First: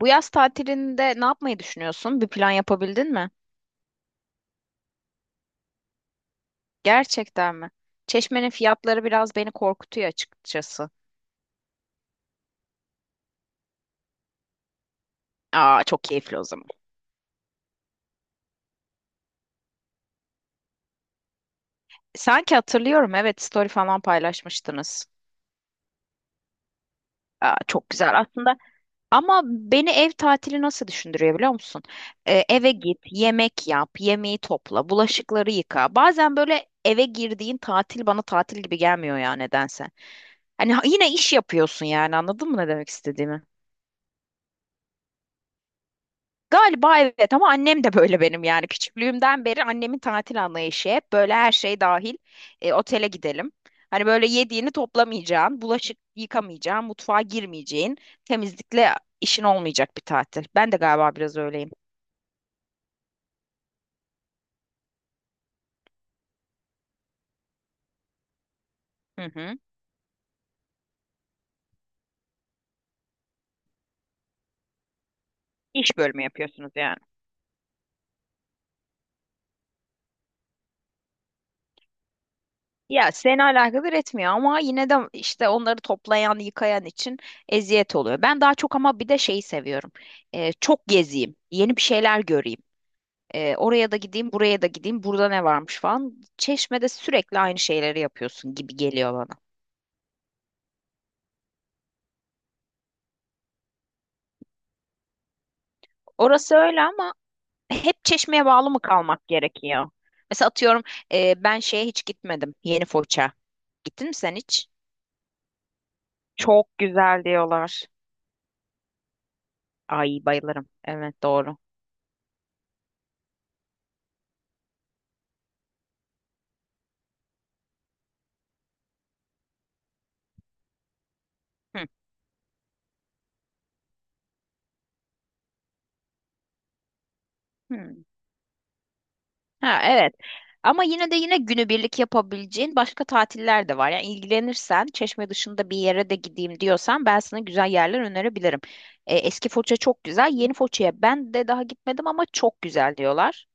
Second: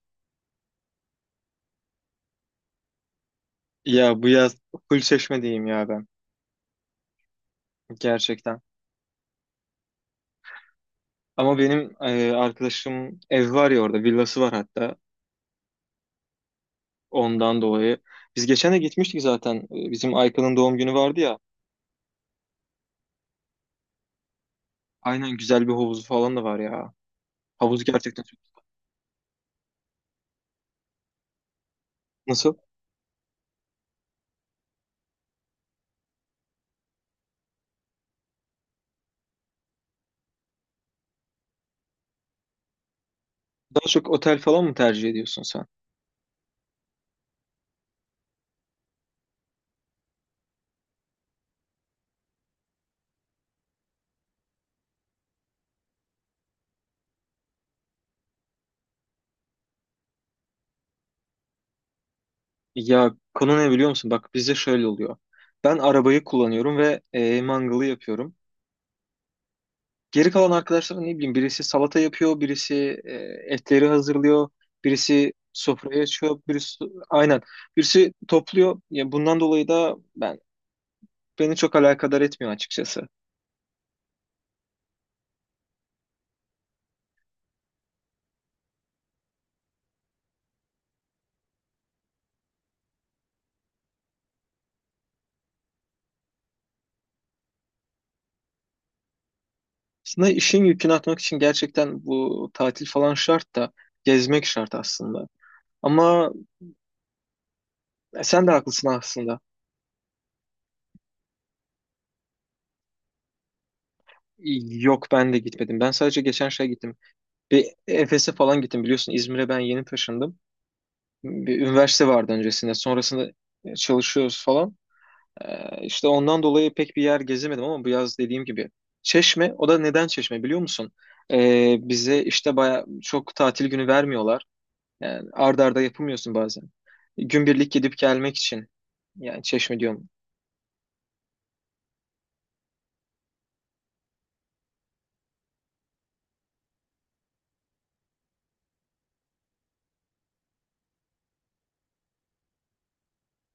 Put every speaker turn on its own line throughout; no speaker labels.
Bu yaz tatilinde ne yapmayı düşünüyorsun? Bir plan yapabildin mi?
Ya bu yaz full Çeşme diyeyim ya ben
Gerçekten mi? Çeşme'nin
gerçekten.
fiyatları biraz beni korkutuyor açıkçası.
Ama benim arkadaşım ev var ya, orada villası var hatta
Aa, çok keyifli o zaman.
ondan dolayı. Biz geçen de gitmiştik zaten. Bizim Aykan'ın doğum günü vardı ya.
Sanki hatırlıyorum, evet, story falan paylaşmıştınız.
Aynen, güzel bir havuzu falan da var ya.
Aa,
Havuz
çok güzel
gerçekten
aslında.
çok.
Ama beni ev tatili nasıl düşündürüyor biliyor musun?
Nasıl?
Eve git, yemek yap, yemeği topla, bulaşıkları yıka. Bazen böyle eve girdiğin tatil bana tatil gibi gelmiyor ya nedense. Hani yine iş yapıyorsun yani anladın mı ne demek istediğimi?
Daha çok otel falan mı tercih ediyorsun sen?
Galiba evet ama annem de böyle benim yani küçüklüğümden beri annemin tatil anlayışı hep böyle her şey dahil otele gidelim. Hani böyle yediğini toplamayacağın, bulaşık yıkamayacağın, mutfağa girmeyeceğin, temizlikle işin olmayacak bir tatil. Ben de galiba biraz öyleyim.
Ya konu ne biliyor musun? Bak bizde şöyle oluyor. Ben arabayı kullanıyorum ve mangalı yapıyorum.
Hı hı.
Geri kalan arkadaşlar ne bileyim, birisi salata yapıyor, birisi e, etleri hazırlıyor, birisi
İş
sofrayı
bölümü
açıyor,
yapıyorsunuz
birisi
yani.
aynen, birisi topluyor. Ya bundan dolayı da beni çok alakadar etmiyor açıkçası.
Ya seni alakadar etmiyor ama yine de işte onları toplayan, yıkayan için eziyet oluyor. Ben daha çok ama bir de şeyi seviyorum. Çok gezeyim, yeni bir şeyler göreyim. Oraya da gideyim, buraya da gideyim, burada ne varmış falan. Çeşme'de sürekli aynı şeyleri yapıyorsun gibi geliyor bana.
Aslında işin yükünü atmak için gerçekten bu tatil falan şart da, gezmek şart aslında. Ama
Orası öyle ama hep Çeşme'ye
sen de
bağlı mı
haklısın
kalmak
aslında.
gerekiyor? Mesela atıyorum, ben şeye hiç gitmedim. Yeni Foça. Gittin mi sen hiç?
Yok, ben de gitmedim. Ben sadece geçen şey
Çok
gittim.
güzel
Bir
diyorlar.
Efes'e falan gittim, biliyorsun İzmir'e ben yeni
Ay,
taşındım.
bayılırım. Evet, doğru.
Bir üniversite vardı öncesinde. Sonrasında çalışıyoruz falan. İşte ondan dolayı pek bir yer gezemedim ama bu yaz dediğim gibi. Çeşme, o da neden Çeşme biliyor musun?
Hı.
Bize işte baya çok tatil günü vermiyorlar. Yani ard arda yapamıyorsun bazen. Günbirlik
Hı.
gidip gelmek için. Yani Çeşme
Ha,
diyorum.
evet. Ama yine de yine günübirlik yapabileceğin başka tatiller de var. Yani ilgilenirsen, Çeşme dışında bir yere de gideyim diyorsan ben sana güzel yerler önerebilirim. Eski Foça çok güzel. Yeni Foça'ya ben de daha gitmedim ama çok güzel diyorlar.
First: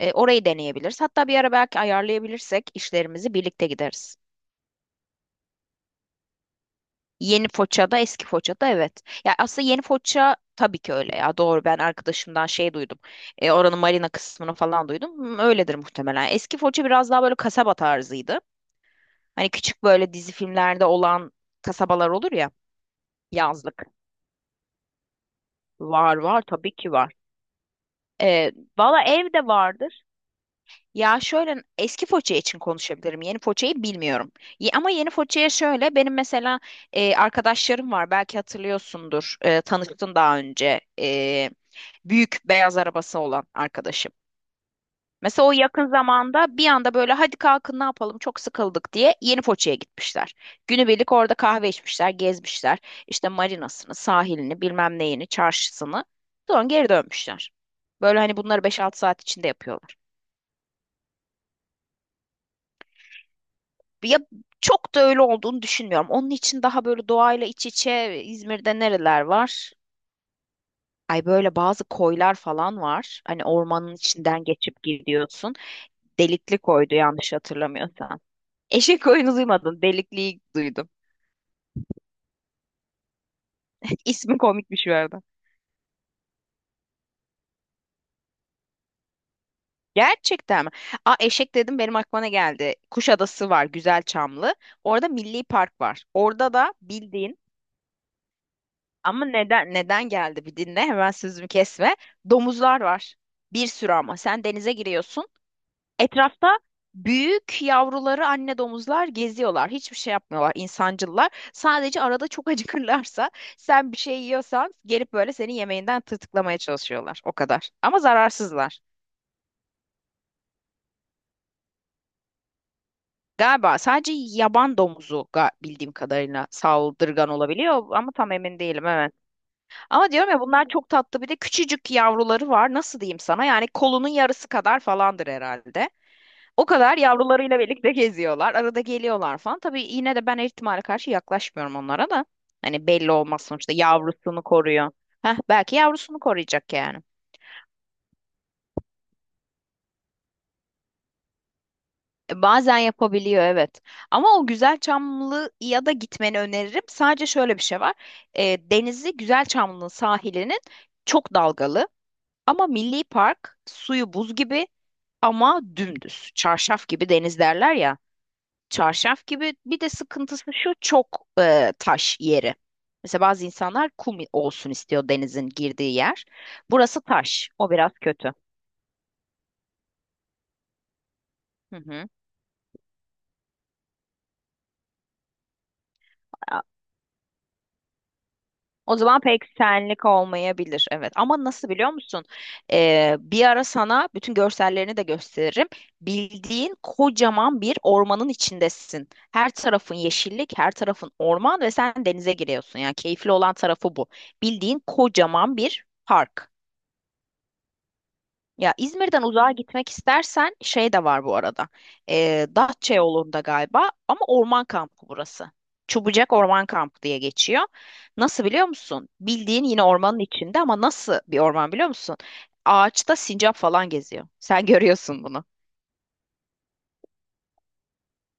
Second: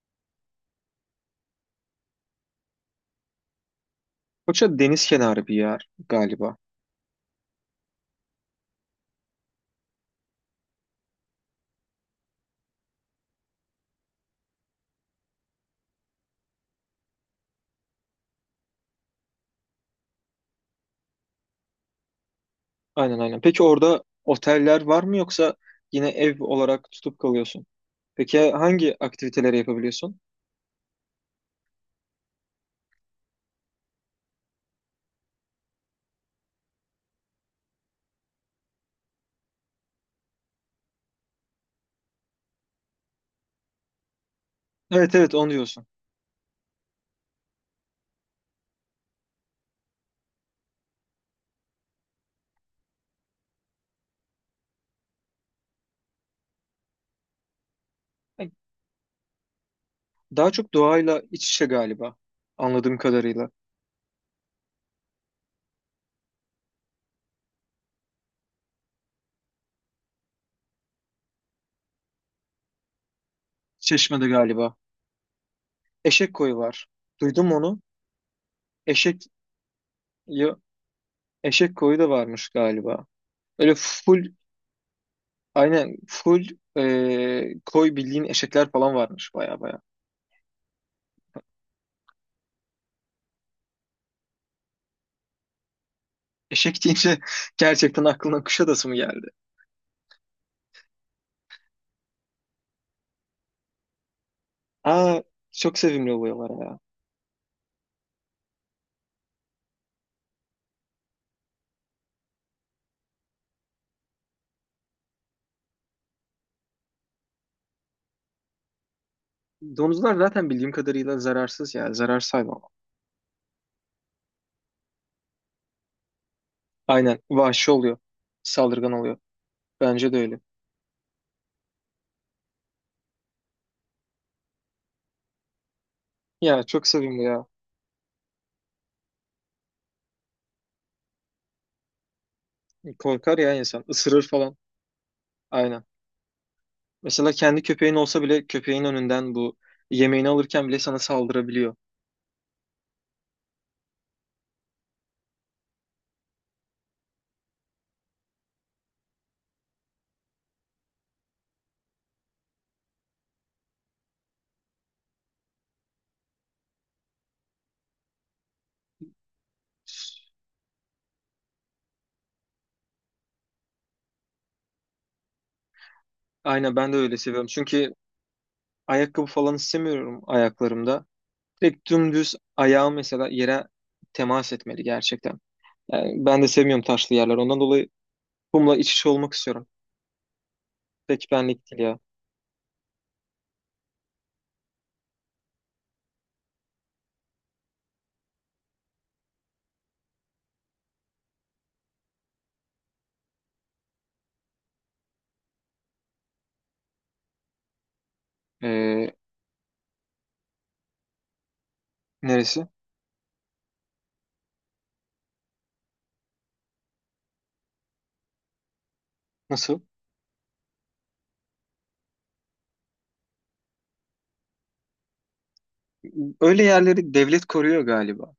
Orayı deneyebiliriz. Hatta bir ara belki ayarlayabilirsek işlerimizi birlikte gideriz.
Foça deniz kenarı bir yer galiba.
Yeni Foça'da, eski Foça'da evet. Ya aslında Yeni Foça tabii ki öyle ya. Doğru, ben arkadaşımdan şey duydum. Oranın marina kısmını falan duydum. Öyledir muhtemelen. Eski Foça biraz daha böyle kasaba tarzıydı. Hani küçük böyle dizi filmlerde olan kasabalar olur ya,
Aynen, aynen. Peki
yazlık.
orada oteller var mı, yoksa yine
Var var
ev
tabii
olarak
ki var.
tutup kalıyorsun? Peki
Ee,
hangi
Valla ev de
aktiviteleri
vardır.
yapabiliyorsun?
Ya şöyle eski Foça için konuşabilirim. Yeni Foça'yı bilmiyorum. Ama yeni Foça'ya şöyle benim mesela arkadaşlarım var. Belki hatırlıyorsundur. Tanıştın daha önce. Büyük beyaz arabası olan arkadaşım.
Evet, evet,
Mesela
onu
o yakın
diyorsun.
zamanda bir anda böyle hadi kalkın ne yapalım çok sıkıldık diye yeni Foça'ya gitmişler. Günübirlik orada kahve içmişler, gezmişler. İşte marinasını, sahilini, bilmem neyini, çarşısını. Sonra geri dönmüşler. Böyle hani bunları 5 6 saat içinde yapıyorlar.
Daha çok doğayla iç içe galiba, anladığım kadarıyla.
Ya çok da öyle olduğunu düşünmüyorum. Onun için daha böyle doğayla iç içe İzmir'de nereler var? Ay böyle bazı koylar falan var. Hani ormanın
Çeşme'de
içinden
galiba.
geçip gidiyorsun.
Eşek koyu
Delikli
var.
koydu yanlış
Duydum onu.
hatırlamıyorsam. Eşek
Eşek
oyunu duymadın, delikliyi
ya-
duydum.
eşek koyu da varmış galiba. Öyle full,
İsmi komikmiş bir arada.
aynen full, koy bildiğin, eşekler falan varmış baya baya.
Gerçekten mi? Aa, eşek dedim benim aklıma ne geldi? Kuşadası var. Güzelçamlı. Orada Milli Park var. Orada da
Eşek deyince
bildiğin
gerçekten aklına Kuşadası mı
ama
geldi?
neden neden geldi, bir dinle. Hemen sözümü kesme. Domuzlar var. Bir sürü ama. Sen denize
Aa,
giriyorsun.
çok sevimli
Etrafta
oluyorlar ya.
büyük yavruları anne domuzlar geziyorlar. Hiçbir şey yapmıyorlar, insancıllar. Sadece arada çok acıkırlarsa sen bir şey yiyorsan gelip böyle senin yemeğinden tırtıklamaya çalışıyorlar. O kadar. Ama zararsızlar.
Domuzlar zaten bildiğim kadarıyla zararsız ya. Zararsız hayvan.
Galiba sadece yaban domuzu bildiğim kadarıyla
Aynen,
saldırgan
vahşi
olabiliyor
oluyor.
ama tam emin değilim,
Saldırgan
evet.
oluyor.
Ama
Bence de
diyorum
öyle.
ya bunlar çok tatlı, bir de küçücük yavruları var. Nasıl diyeyim sana? Yani kolunun yarısı kadar falandır herhalde.
Ya
O
çok
kadar
sevimli ya.
yavrularıyla birlikte geziyorlar. Arada geliyorlar falan. Tabii yine de ben her ihtimale karşı yaklaşmıyorum onlara da. Hani belli
Korkar
olmaz,
ya
sonuçta
insan. Isırır
yavrusunu
falan.
koruyor. Heh, belki
Aynen.
yavrusunu koruyacak yani.
Mesela kendi köpeğin olsa bile, köpeğin önünden bu yemeğini alırken bile sana saldırabiliyor.
Bazen yapabiliyor, evet. Ama o güzel çamlı ya da gitmeni öneririm. Sadece şöyle bir şey var. Denizi güzel Çamlı'nın sahilinin çok dalgalı. Ama Milli Park suyu buz gibi ama dümdüz. Çarşaf gibi deniz derler ya. Çarşaf gibi. Bir de sıkıntısı şu, çok taş yeri. Mesela bazı insanlar kum olsun istiyor denizin girdiği yer.
Aynen, ben de
Burası
öyle seviyorum.
taş. O biraz
Çünkü
kötü.
ayakkabı falan istemiyorum ayaklarımda.
Hı
Direkt
hı.
dümdüz ayağım mesela yere temas etmeli gerçekten. Yani ben de
A-
sevmiyorum taşlı yerler. Ondan dolayı kumla iç
O
içe
zaman
olmak
pek
istiyorum.
senlik olmayabilir. Evet.
Pek
Ama nasıl
benlik değil
biliyor
ya.
musun? Bir ara sana bütün görsellerini de gösteririm. Bildiğin kocaman bir ormanın içindesin. Her tarafın yeşillik, her tarafın orman ve sen denize giriyorsun. Yani keyifli olan tarafı bu. Bildiğin kocaman bir park. Ya
Ee,
İzmir'den uzağa gitmek istersen şey de var bu arada.
Neresi?
Datça yolunda galiba ama orman kampı burası. Çubucak Orman Kampı diye geçiyor. Nasıl biliyor musun? Bildiğin
Nasıl?
yine ormanın içinde ama nasıl bir orman biliyor musun? Ağaçta sincap falan geziyor. Sen görüyorsun bunu.
Öyle yerleri devlet koruyor galiba.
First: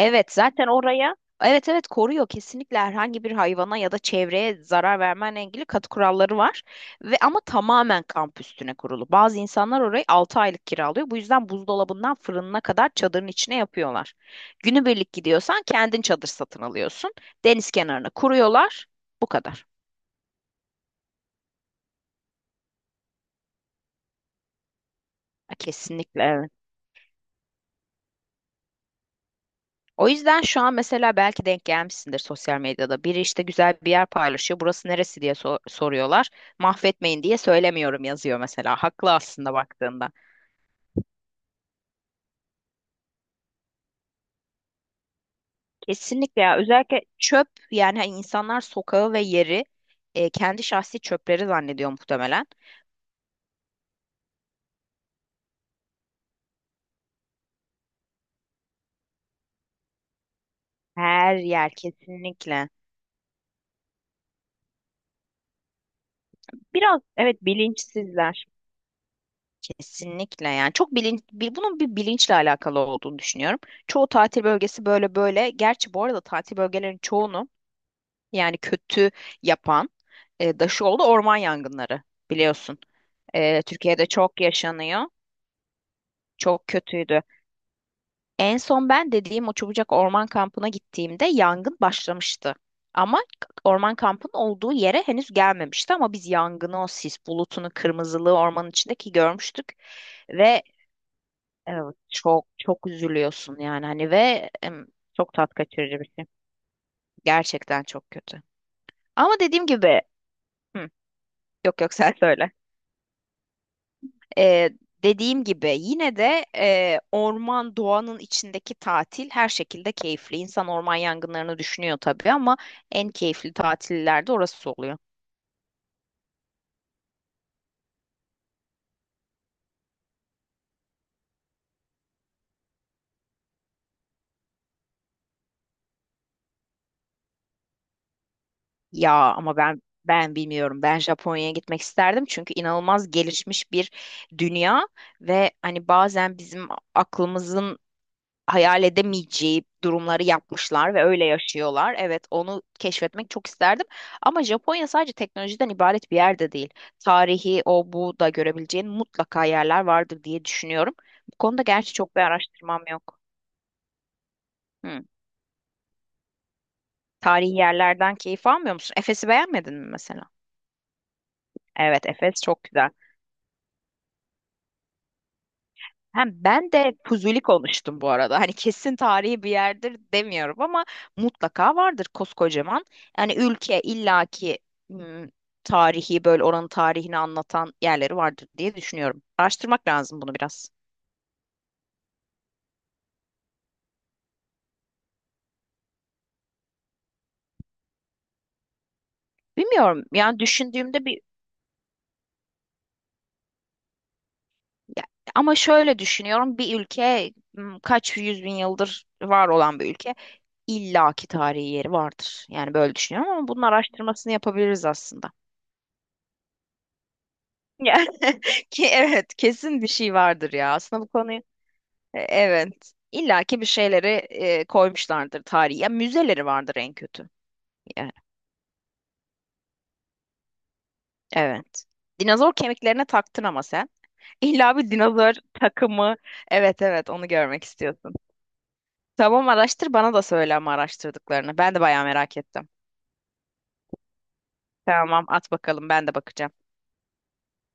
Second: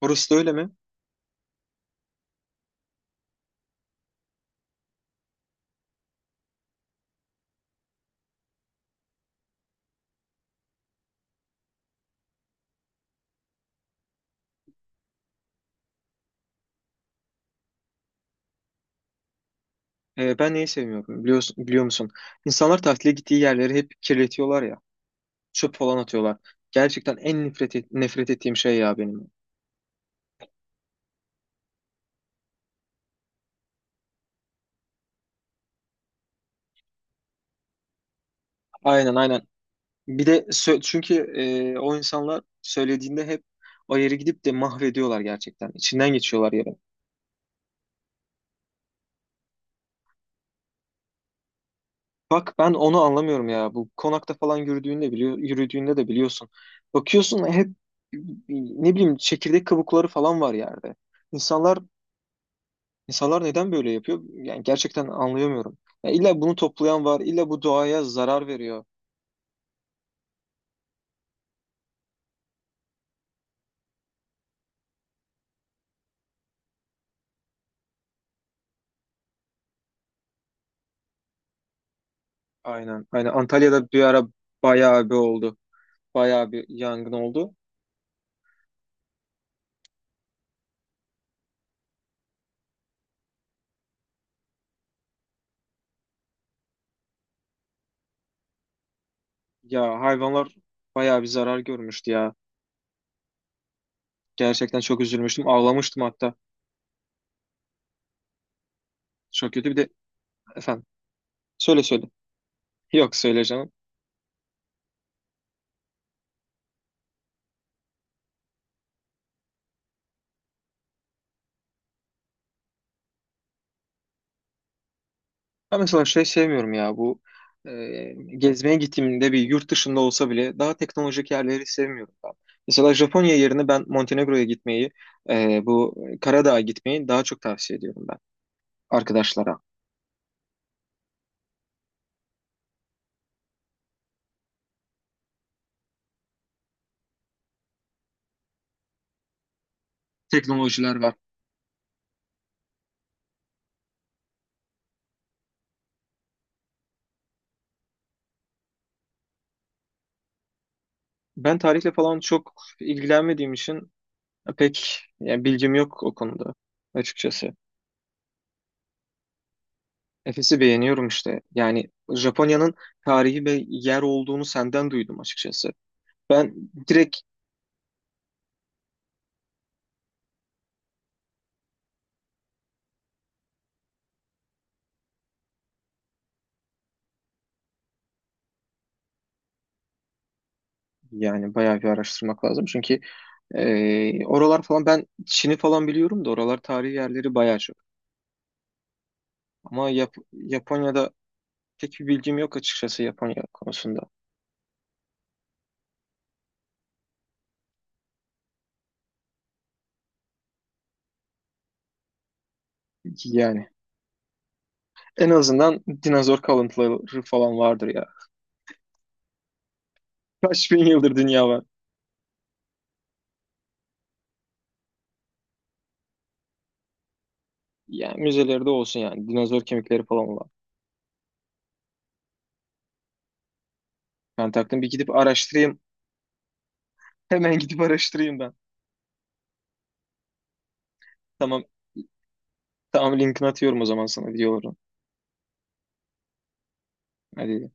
Orası da öyle
zaten
mi?
oraya evet evet koruyor, kesinlikle. Herhangi bir hayvana ya da çevreye zarar vermenle ilgili katı kuralları var ve ama tamamen kamp üstüne kurulu. Bazı insanlar orayı 6 aylık kiralıyor. Bu yüzden buzdolabından fırınına kadar çadırın içine yapıyorlar. Günübirlik gidiyorsan kendin çadır satın alıyorsun. Deniz kenarına kuruyorlar. Bu kadar.
Ben neyi sevmiyorum biliyorsun, biliyor musun? İnsanlar tatile gittiği yerleri hep kirletiyorlar ya.
Ha,
Çöp falan
kesinlikle
atıyorlar.
evet.
Gerçekten en nefret, nefret ettiğim şey ya benim.
O yüzden şu an mesela belki denk gelmişsindir sosyal medyada. Biri işte güzel bir yer paylaşıyor. Burası neresi diye soruyorlar. Mahvetmeyin diye söylemiyorum yazıyor mesela. Haklı
Aynen, aynen.
aslında baktığında.
Bir de çünkü o insanlar söylediğinde hep o yeri gidip de mahvediyorlar gerçekten. İçinden
Kesinlikle
geçiyorlar
ya.
yere.
Özellikle çöp, yani hani insanlar sokağı ve yeri kendi şahsi çöpleri zannediyor muhtemelen.
Bak ben onu anlamıyorum ya. Bu konakta falan yürüdüğünde biliyor, yürüdüğünde de biliyorsun. Bakıyorsun hep ne bileyim çekirdek kabukları falan var yerde.
Her yer
İnsanlar
kesinlikle.
insanlar neden böyle yapıyor? Yani gerçekten anlayamıyorum. Ya illa bunu
Biraz
toplayan var,
evet,
illa bu doğaya
bilinçsizler.
zarar veriyor.
Kesinlikle, yani çok bunun bir bilinçle alakalı olduğunu düşünüyorum. Çoğu tatil bölgesi böyle böyle. Gerçi bu arada tatil bölgelerinin çoğunu yani kötü yapan da şu oldu, orman yangınları biliyorsun.
Aynen. Aynen. Antalya'da bir
Türkiye'de
ara
çok yaşanıyor.
bayağı bir oldu. Bayağı bir
Çok
yangın
kötüydü.
oldu.
En son ben dediğim o Çubucak Orman Kampı'na gittiğimde yangın başlamıştı. Ama orman kampının olduğu yere henüz gelmemişti ama biz yangını, o sis bulutunu, kırmızılığı ormanın içindeki görmüştük.
Ya hayvanlar
Ve
bayağı bir zarar
evet,
görmüştü ya.
çok çok üzülüyorsun yani hani ve
Gerçekten çok
çok
üzülmüştüm.
tat kaçırıcı
Ağlamıştım
bir şey.
hatta.
Gerçekten çok kötü. Ama
Çok
dediğim
kötü. Bir de
gibi.
efendim.
Hı, yok
Söyle
yok
söyle.
sen söyle.
Yok, söyle canım.
Ee, Dediğim gibi yine de orman doğanın içindeki tatil her şekilde keyifli. İnsan orman yangınlarını düşünüyor tabii ama en keyifli tatillerde orası oluyor.
Ben mesela şey sevmiyorum ya, bu e, gezmeye gittiğimde bir yurt dışında olsa bile daha teknolojik yerleri sevmiyorum ben. Mesela Japonya yerine ben Montenegro'ya gitmeyi, e, bu Karadağ'a gitmeyi daha çok tavsiye ediyorum ben
Ya ama
arkadaşlara.
ben bilmiyorum. Ben Japonya'ya gitmek isterdim çünkü inanılmaz gelişmiş bir dünya ve hani bazen bizim aklımızın hayal edemeyeceği durumları yapmışlar
Teknolojiler
ve
var.
öyle yaşıyorlar. Evet, onu keşfetmek çok isterdim. Ama Japonya sadece teknolojiden ibaret bir yerde değil. Tarihi, o bu da görebileceğin mutlaka yerler vardır diye düşünüyorum. Bu
Ben
konuda
tarihle
gerçi çok
falan
bir
çok
araştırmam yok.
ilgilenmediğim için pek
Hı.
yani bilgim yok o konuda açıkçası.
Tarihi yerlerden keyif almıyor musun? Efes'i beğenmedin mi mesela?
Efes'i beğeniyorum işte. Yani
Evet, Efes çok
Japonya'nın
güzel.
tarihi ve yer olduğunu senden duydum açıkçası.
Hem
Ben
ben de
direkt,
Fuzuli konuştum bu arada. Hani kesin tarihi bir yerdir demiyorum ama mutlaka vardır koskocaman. Yani ülke illaki ım, tarihi böyle oranın tarihini anlatan yerleri vardır diye düşünüyorum. Araştırmak lazım bunu biraz.
yani bayağı bir araştırmak lazım. Çünkü oralar falan, ben Çin'i falan biliyorum da, oralar tarihi yerleri bayağı çok. Ama
Bilmiyorum yani
Japonya'da
düşündüğümde bir
pek bir bilgim yok açıkçası, Japonya konusunda.
ya- ama şöyle düşünüyorum bir ülke kaç yüz bin yıldır var olan bir ülke illaki tarihi yeri vardır. Yani böyle düşünüyorum ama bunun
Yani
araştırmasını yapabiliriz
en
aslında.
azından dinozor kalıntıları falan vardır
Ya,
ya.
ki evet kesin bir şey vardır
Kaç
ya.
bin
Aslında bu
yıldır
konuyu,
dünya var.
Evet illa ki bir şeyleri koymuşlardır tarihi. Ya müzeleri vardır en kötü. Yani,
Yani müzelerde olsun yani. Dinozor kemikleri falan var.
evet. Dinozor kemiklerine taktın ama sen.
Ben
İlla
taktım, bir
bir
gidip
dinozor
araştırayım.
takımı. Evet evet onu
Hemen
görmek
gidip
istiyorsun.
araştırayım ben.
Tamam, araştır bana da söyle ama araştırdıklarını.
Tamam.
Ben de bayağı merak ettim.
Tamam, linkini atıyorum o zaman sana videoları.
Tamam, at bakalım, ben de bakacağım.
Hadi